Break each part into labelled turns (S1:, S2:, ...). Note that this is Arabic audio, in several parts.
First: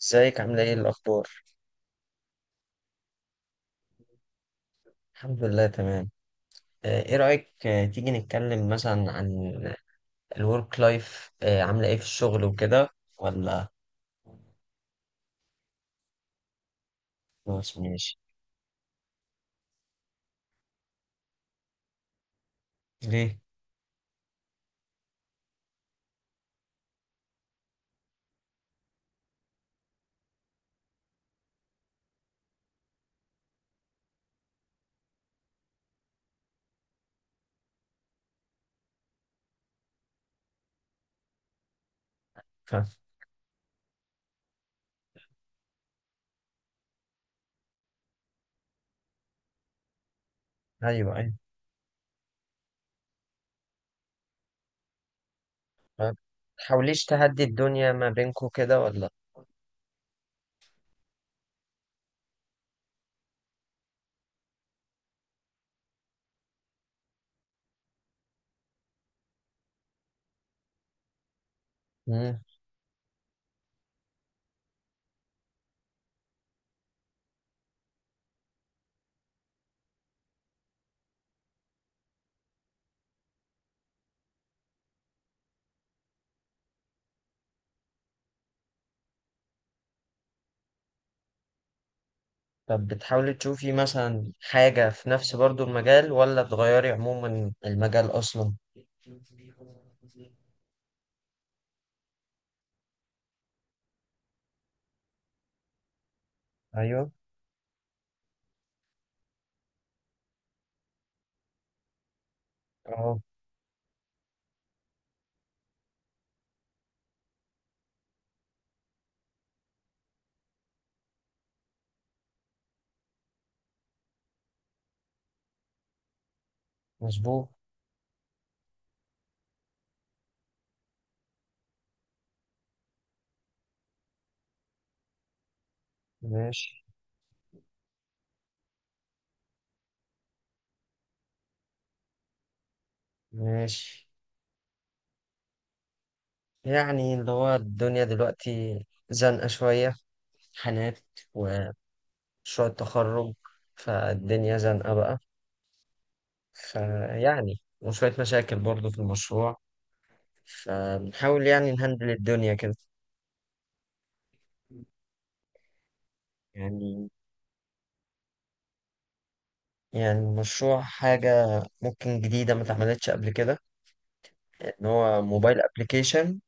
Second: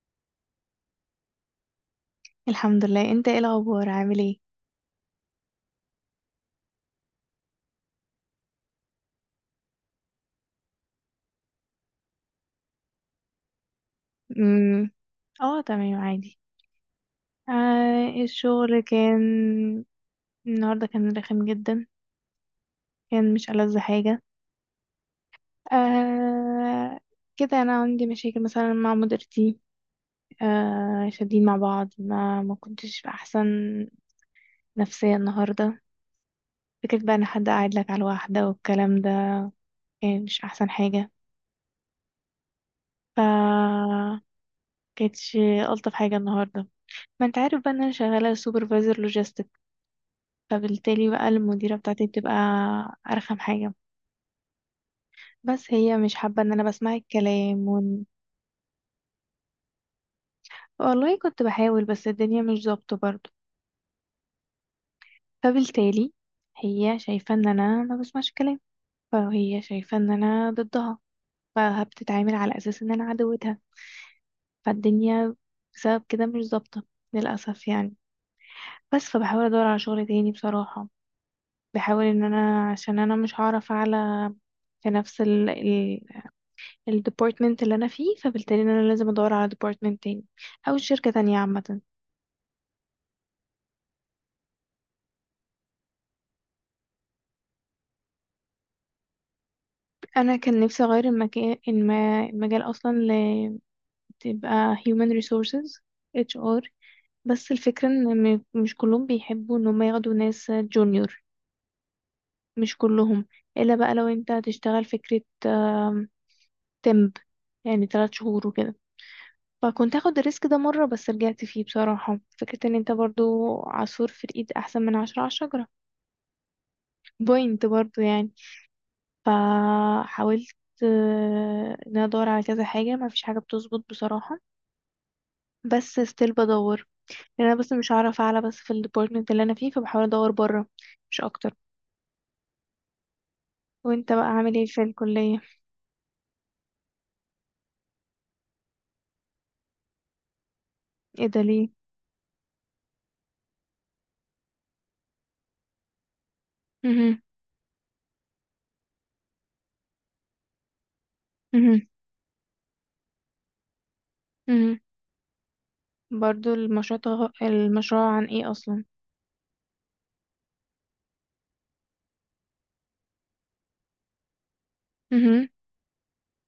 S1: ازيك عاملة ايه الأخبار؟
S2: الحمد لله. انت ايه الاخبار، عامل ايه؟
S1: الحمد لله تمام. ايه رأيك، تيجي نتكلم مثلا عن الورك لايف؟ عاملة ايه في الشغل وكده ولا؟
S2: امم اه تمام عادي.
S1: خلاص، ماشي.
S2: الشغل كان النهارده، كان رخم جدا. كان
S1: ليه؟
S2: مش ألذ حاجه. آه كده انا عندي مشاكل مثلا مع مديرتي. شادين مع بعض، ما كنتش في احسن نفسيه النهارده. فكرة بقى ان حد قاعد لك على واحده والكلام ده، كان مش احسن حاجه.
S1: ف...
S2: ف كانتش الطف حاجه النهارده. ما انت عارف بقى ان انا شغاله سوبرفايزر لوجيستكس، فبالتالي
S1: ايوه،
S2: بقى
S1: ايوه.
S2: المديرة بتاعتي بتبقى أرخم حاجة. بس هي
S1: ف-
S2: مش حابة إن أنا بسمع
S1: تحاوليش تهدي
S2: الكلام
S1: الدنيا ما بينكو كده ولا؟
S2: والله كنت بحاول بس الدنيا مش ظابطة برضه. فبالتالي هي شايفة إن أنا ما بسمعش كلام، فهي شايفة إن أنا ضدها، فبتتعامل
S1: مم.
S2: على أساس إن أنا عدوتها. فالدنيا بسبب كده مش ظابطة، للأسف يعني. بس فبحاول أدور على شغل تاني بصراحة. بحاول إن أنا، عشان أنا مش هعرف أعلى في نفس الديبارتمنت اللي انا فيه، فبالتالي إن انا لازم ادور على ديبارتمنت تاني او شركة تانية عامة.
S1: طب بتحاولي تشوفي مثلا حاجة في نفس برضو المجال ولا تغيري عموما المجال أصلا؟
S2: انا كان نفسي اغير المكان المجال اصلا، تبقى human resources، HR.
S1: ايوه.
S2: بس الفكرة ان مش كلهم بيحبوا ان هم ياخدوا ناس جونيور. مش
S1: اه،
S2: كلهم. الا بقى لو انت هتشتغل فكرة تمب، يعني 3 شهور وكده. فكنت هاخد الريسك ده مرة بس رجعت فيه بصراحة. فكرة ان انت برضو عصفور في الايد احسن من عشرة على الشجرة.
S1: مظبوط.
S2: بوينت برضو يعني. فحاولت، ان انا ادور على كذا حاجه، ما فيش حاجه بتظبط بصراحه. بس ستيل
S1: ماشي،
S2: بدور، لان انا بس مش هعرف اعلى بس في الديبارتمنت اللي انا فيه، فبحاول ادور بره مش اكتر.
S1: ماشي.
S2: وانت بقى عامل ايه في الكليه؟
S1: يعني اللي هو الدنيا دلوقتي زنقة شوية حالات
S2: ايه ده ليه؟
S1: ومشروع التخرج، فالدنيا زنقة بقى،
S2: مهم.
S1: فيعني وشوية مشاكل برضو في المشروع، فبنحاول يعني
S2: مهم.
S1: نهندل الدنيا كده.
S2: مهم. برضو المشروع،
S1: يعني
S2: المشروع عن ايه اصلا؟
S1: المشروع حاجة ممكن جديدة ما اتعملتش قبل كده، إن هو
S2: مهم.
S1: موبايل أبليكيشن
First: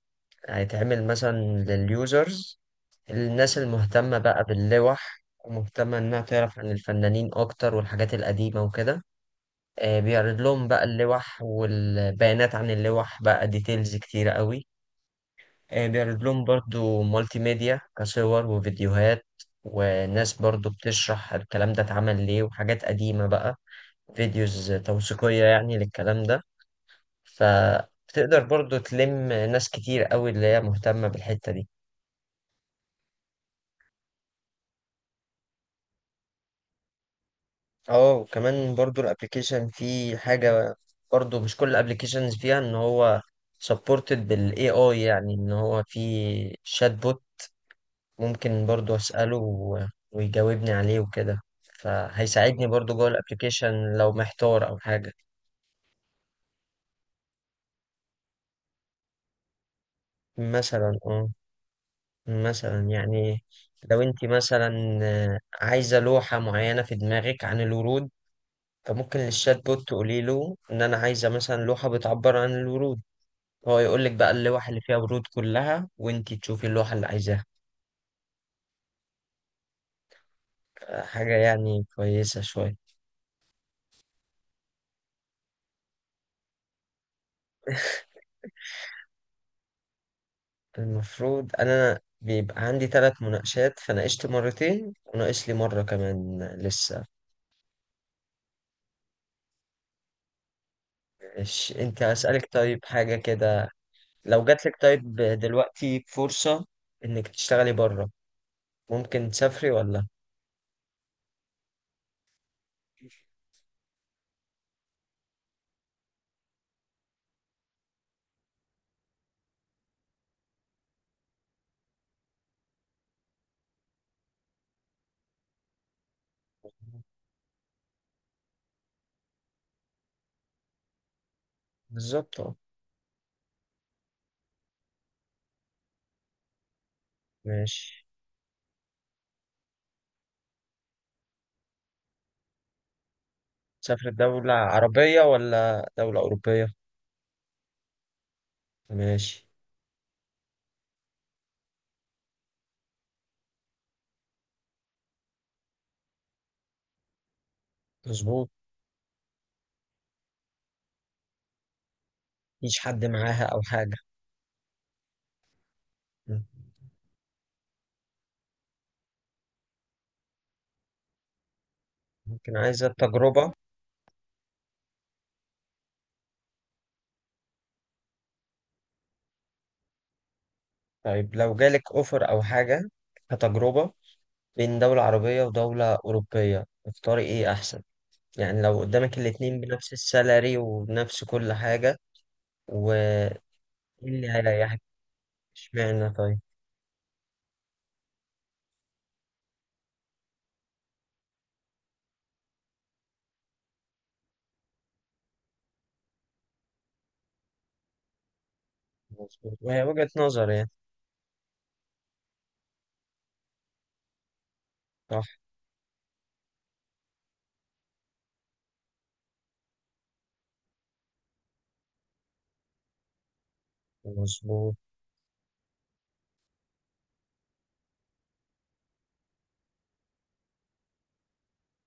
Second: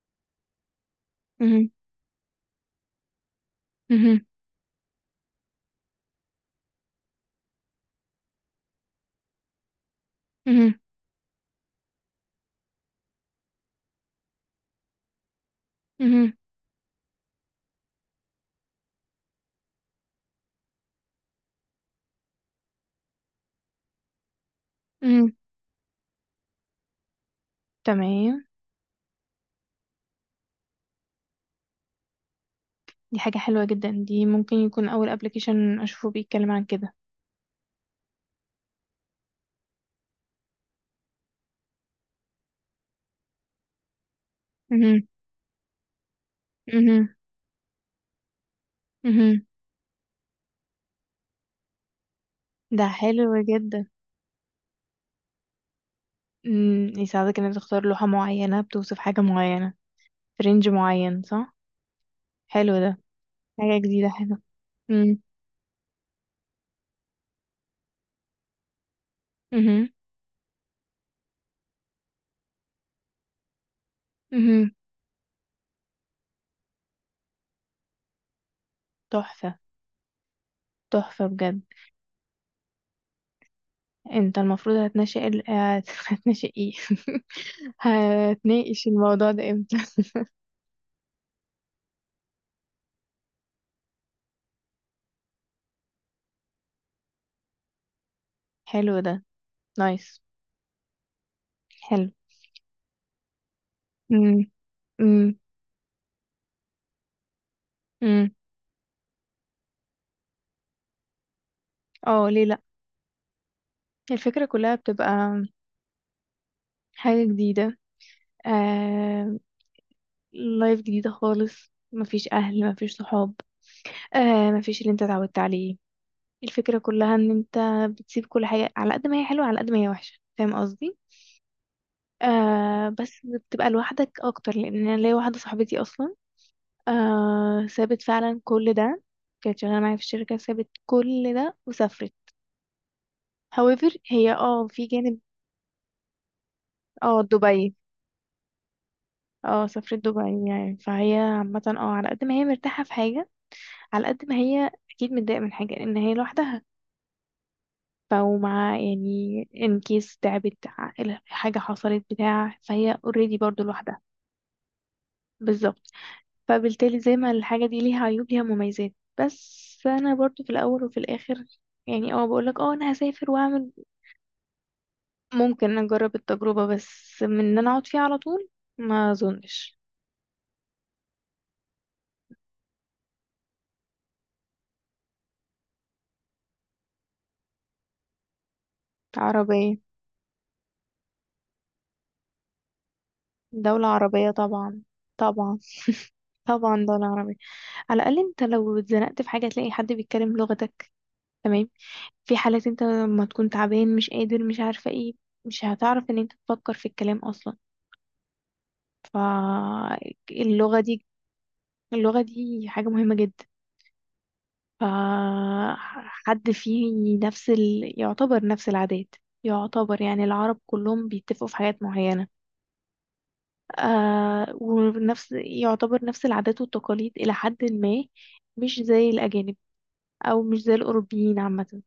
S1: هيتعمل مثلا
S2: مهم.
S1: لليوزرز، الناس المهتمة
S2: مهم.
S1: بقى باللوح ومهتمة إنها تعرف عن الفنانين أكتر والحاجات القديمة وكده. بيعرض لهم
S2: مهم.
S1: بقى اللوح والبيانات عن اللوح بقى ديتيلز كتيرة قوي. بيعرض
S2: مهم.
S1: لهم برضو مالتي ميديا كصور وفيديوهات، وناس برضو بتشرح الكلام ده اتعمل ليه وحاجات قديمة بقى، فيديوز
S2: مهم.
S1: توثيقية يعني للكلام ده، فبتقدر
S2: تمام.
S1: برضو تلم ناس كتير قوي اللي هي مهتمة بالحتة دي.
S2: دي حاجه حلوه جدا. دي ممكن يكون اول ابلكيشن اشوفه بيتكلم عن كده.
S1: اه، وكمان برضو الابليكيشن فيه حاجة، برضو مش كل الابليكيشنز فيها ان هو سبورتد بالاي اي،
S2: مهم.
S1: يعني ان هو في شات
S2: مهم.
S1: بوت ممكن برضو أسأله
S2: مهم.
S1: ويجاوبني عليه وكده، فهيساعدني
S2: ده
S1: برضو جوه
S2: حلو
S1: الابليكيشن
S2: جدا.
S1: لو محتار أو حاجة.
S2: امم، يساعدك انك تختار لوحة معينة بتوصف حاجة معينة في رينج
S1: مثلا،
S2: معين،
S1: اه،
S2: صح؟ حلو
S1: مثلا
S2: ده.
S1: يعني
S2: حاجة
S1: لو
S2: جديدة
S1: انت
S2: حلوة.
S1: مثلا
S2: امم.
S1: عايزة لوحة معينة في دماغك عن الورود، فممكن للشات بوت
S2: امم.
S1: تقولي له ان انا عايزة مثلا لوحة بتعبر عن الورود، هو يقول لك بقى اللوحة
S2: امم.
S1: اللي فيها ورود كلها وانت تشوفي اللوحة اللي عايزاها.
S2: تحفة. تحفة
S1: حاجة
S2: بجد.
S1: يعني كويسة شوية.
S2: انت المفروض هتناقش هتناقش ايه؟ هتناقش الموضوع ده امتى؟
S1: المفروض انا بيبقى عندي 3 مناقشات، فناقشت مرتين وناقش لي مرة كمان لسه.
S2: حلو ده. نايس.
S1: إيش، انت
S2: حلو.
S1: هسألك طيب حاجة كده. لو
S2: امم.
S1: جاتلك طيب
S2: امم.
S1: دلوقتي فرصة انك تشتغلي بره،
S2: امم.
S1: ممكن تسافري ولا؟
S2: اه ليه لا. الفكرة كلها بتبقى حاجة جديدة. آه... لايف جديدة خالص، مفيش اهل مفيش صحاب. مفيش اللي انت اتعودت عليه. الفكرة كلها ان انت بتسيب كل حاجة، على قد ما هي حلوة على قد ما هي وحشة، فاهم قصدي؟
S1: بالظبط، اه.
S2: بس بتبقى لوحدك اكتر، لان انا ليا واحدة صاحبتي اصلا. سابت
S1: ماشي.
S2: فعلا كل ده. كانت شغالة معايا في الشركة، سابت كل ده وسافرت. however
S1: تسافري
S2: هي
S1: دولة
S2: اه في جانب.
S1: عربية ولا دولة أوروبية؟
S2: اه، دبي.
S1: ماشي.
S2: اه سافرت دبي، يعني فهي عامة اه على قد ما هي مرتاحة في حاجة، على قد ما هي اكيد متضايقة من حاجة لان هي لوحدها. فهو
S1: مظبوط.
S2: معاه يعني ان كيس تعبت، حاجة حصلت بتاع،
S1: مفيش
S2: فهي
S1: حد
S2: اوريدي
S1: معاها أو
S2: برضو
S1: حاجة؟
S2: لوحدها. بالظبط.
S1: مم.
S2: فبالتالي زي ما الحاجة دي ليها عيوب ليها مميزات. بس انا برضو في الاول وفي الاخر، يعني
S1: ممكن
S2: بقولك انا
S1: عايزة
S2: هسافر
S1: تجربة.
S2: واعمل. ممكن اجرب التجربة، بس من ان انا اقعد فيها على طول، ما اظنش.
S1: طيب لو جالك أوفر أو حاجة كتجربة، بين دولة عربية ودولة أوروبية اختاري إيه أحسن؟ يعني لو قدامك الاتنين
S2: عربية.
S1: بنفس السالري وبنفس كل حاجة، وإيه
S2: دولة
S1: اللي
S2: عربية
S1: هيريحك؟
S2: طبعا. طبعا.
S1: إشمعنى طيب؟
S2: طبعا دولة عربية. على الأقل أنت لو اتزنقت في حاجة تلاقي حد بيتكلم لغتك، تمام؟ في حالات انت لما تكون تعبان، مش قادر، مش عارفة ايه، مش هتعرف ان انت تفكر في الكلام اصلا.
S1: مظبوط، وهي وجهة نظر يعني.
S2: فاللغة دي، اللغة دي حاجة مهمة جدا.
S1: صح.
S2: فحد فيه نفس يعتبر نفس العادات. يعتبر يعني العرب كلهم بيتفقوا في حاجات معينة.
S1: مظبوط.
S2: ونفس يعتبر نفس العادات والتقاليد إلى حد ما. مش زي الأجانب، أو مش زي الأوروبيين عامة.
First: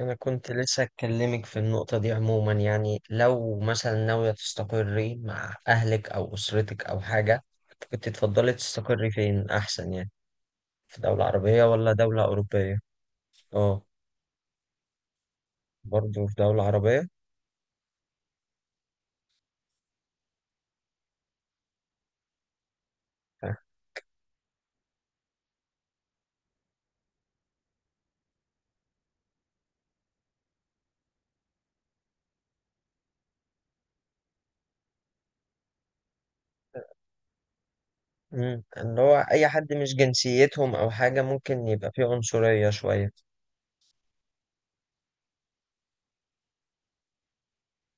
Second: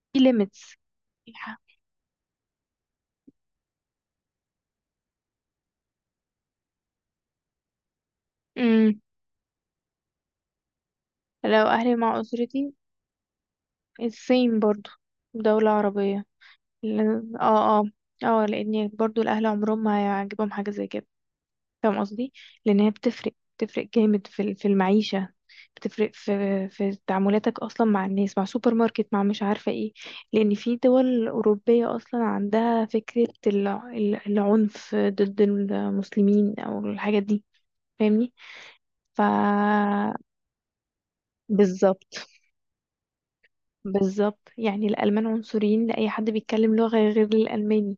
S1: أنا
S2: في
S1: كنت
S2: limits.
S1: لسه أتكلمك في النقطة دي عموما، يعني لو مثلا ناوية تستقري مع أهلك أو أسرتك أو حاجة، كنت تفضلي
S2: امم.
S1: تستقري فين أحسن يعني؟ في دولة عربية
S2: لو
S1: ولا
S2: أهلي مع
S1: دولة
S2: أسرتي،
S1: أوروبية؟ أه.
S2: الصين برضو. دولة عربية.
S1: برضه في دولة عربية؟
S2: اه اه. اه لأن برضو الأهل عمرهم ما هيعجبهم حاجة زي كده. فاهم قصدي؟ لأن هي بتفرق، بتفرق جامد في في المعيشة. بتفرق في تعاملاتك أصلا مع الناس، مع سوبر ماركت، مع مش عارفة ايه. لأن في دول أوروبية أصلا عندها فكرة العنف ضد المسلمين أو الحاجات دي. فاهمني؟
S1: مم. اللي هو
S2: ف
S1: أي حد مش جنسيتهم أو حاجة ممكن يبقى فيه
S2: بالظبط.
S1: عنصرية شوية.
S2: بالظبط، يعني الألمان عنصريين لأي حد بيتكلم لغة غير الألماني.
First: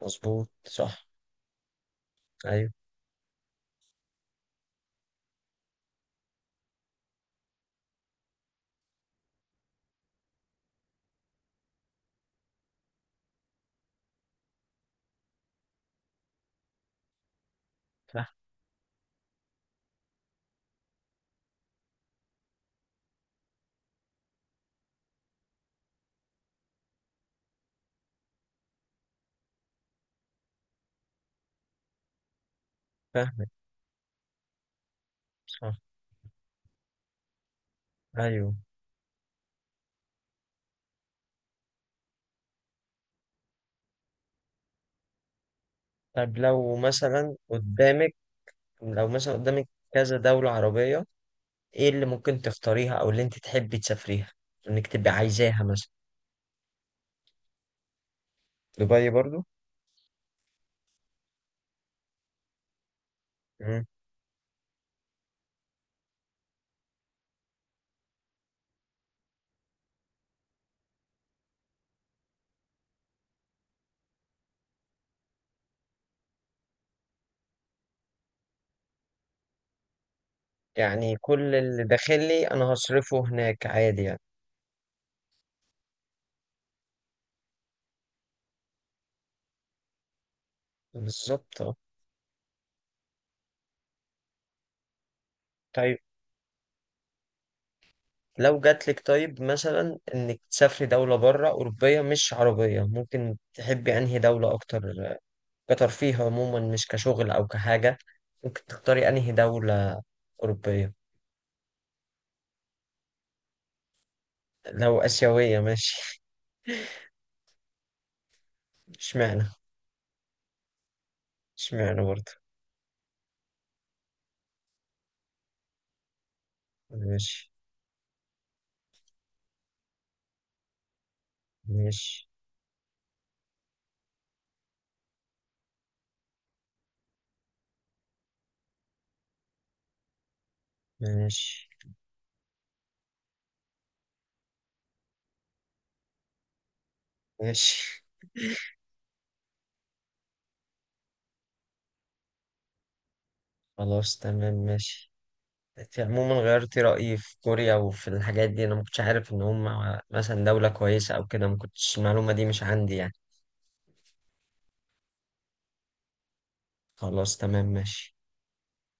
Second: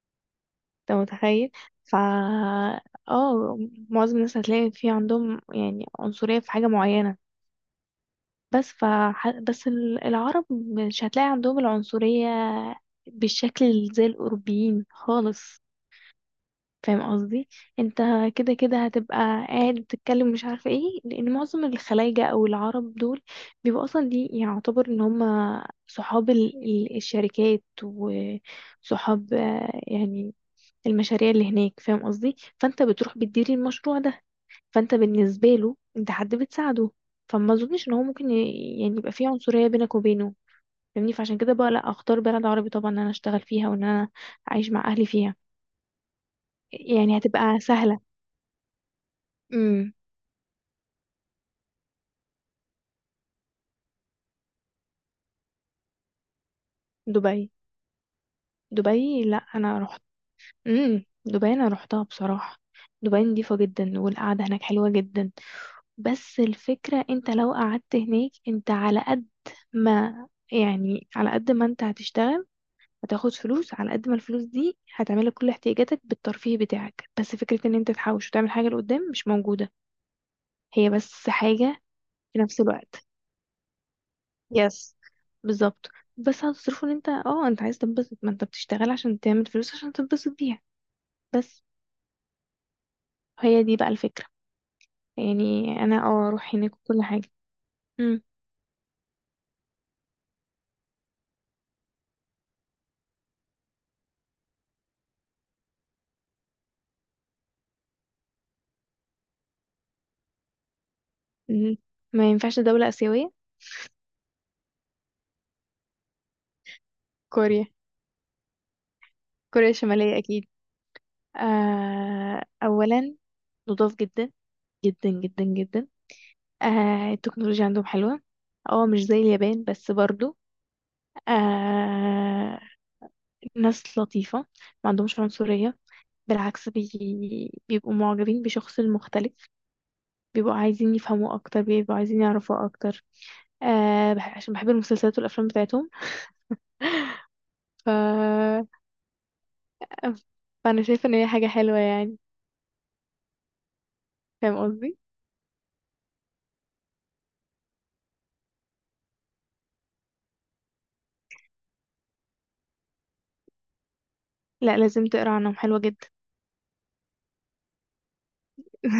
S1: مظبوط،
S2: انت
S1: صح.
S2: متخيل؟ ف
S1: أيوه.
S2: اه معظم الناس هتلاقي في عندهم يعني عنصرية في حاجة معينة. بس ف بس العرب مش هتلاقي عندهم العنصرية بالشكل زي الأوروبيين خالص. فاهم قصدي؟ انت
S1: فاهم.
S2: كده كده هتبقى قاعد بتتكلم مش عارفة ايه، لأن معظم الخلايجة أو العرب دول بيبقوا أصلا، دي يعتبر ان هم صحاب الشركات، وصحاب يعني المشاريع اللي هناك، فاهم قصدي؟ فانت بتروح
S1: فاهمك.
S2: بتديري المشروع ده، فانت بالنسبه له
S1: صح.
S2: انت حد بتساعده. فما اظنش ان هو ممكن
S1: أيوه.
S2: يعني يبقى فيه عنصريه بينك وبينه. فاهمني؟ فعشان كده بقى لا، اختار بلد عربي طبعا ان انا اشتغل فيها وان انا اعيش مع اهلي فيها،
S1: طب لو
S2: يعني
S1: مثلا
S2: هتبقى سهله.
S1: قدامك، لو مثلا قدامك
S2: امم.
S1: كذا دولة عربية، إيه اللي ممكن تختاريها أو اللي أنت تحبي تسافريها إنك تبقي عايزاها مثلا؟
S2: دبي.
S1: دبي
S2: دبي، لا
S1: برضو؟
S2: انا رحت. امم، دبي انا رحتها بصراحه. دبي نضيفة
S1: مم.
S2: جدا، والقعدة هناك حلوة جدا. بس الفكرة انت لو قعدت هناك، انت على قد ما، يعني على قد ما انت هتشتغل هتاخد فلوس، على قد ما الفلوس دي هتعملك كل احتياجاتك بالترفيه بتاعك. بس فكرة ان انت تحوش وتعمل حاجة لقدام، مش موجودة. هي
S1: يعني
S2: بس
S1: كل
S2: حاجة
S1: اللي
S2: في
S1: داخلي
S2: نفس
S1: أنا
S2: الوقت.
S1: هصرفه هناك عادي يعني.
S2: يس. بالظبط. بس هتصرفه ان انت، انت عايز تنبسط. ما انت بتشتغل عشان تعمل فلوس عشان تنبسط بيها.
S1: بالظبط،
S2: بس
S1: أه.
S2: هي دي بقى الفكرة. يعني انا
S1: طيب
S2: اروح هناك وكل حاجة. مم.
S1: لو جاتلك طيب مثلا انك تسافري دولة بره أوروبية مش عربية، ممكن تحبي أنهي دولة أكتر كترفيه عموما مش كشغل أو كحاجة؟ ممكن تختاري أنهي دولة أوروبية؟
S2: مم. ما ينفعش دولة آسيوية.
S1: لو آسيوية ماشي.
S2: كوريا.
S1: اشمعنى؟
S2: كوريا الشمالية اكيد.
S1: اشمعنى برضه؟
S2: اولا نضاف جدا، جدا جدا جدا.
S1: ماشي.
S2: التكنولوجيا عندهم حلوة. اه مش زي اليابان بس برضو.
S1: ماشي.
S2: آه. ناس لطيفة. ما عندهمش عنصرية. بالعكس بيبقوا معجبين بشخص المختلف. بيبقوا عايزين يفهموا أكتر،
S1: ماشي.
S2: بيبقوا عايزين يعرفوا أكتر. عشان بحب المسلسلات والأفلام بتاعتهم. ف...
S1: ماشي.
S2: فأنا شايفة إن هي حاجة حلوة يعني.
S1: خلاص، تمام،
S2: فاهم قصدي؟
S1: ماشي. انت عموما غيرتي رأيي في كوريا وفي الحاجات دي، أنا ما كنتش عارف إن هم مثلا دولة كويسة أو كده، ما كنتش المعلومة دي مش عندي يعني.
S2: لا لازم تقرا عنهم، حلوة جدا.
S1: خلاص، تمام، ماشي.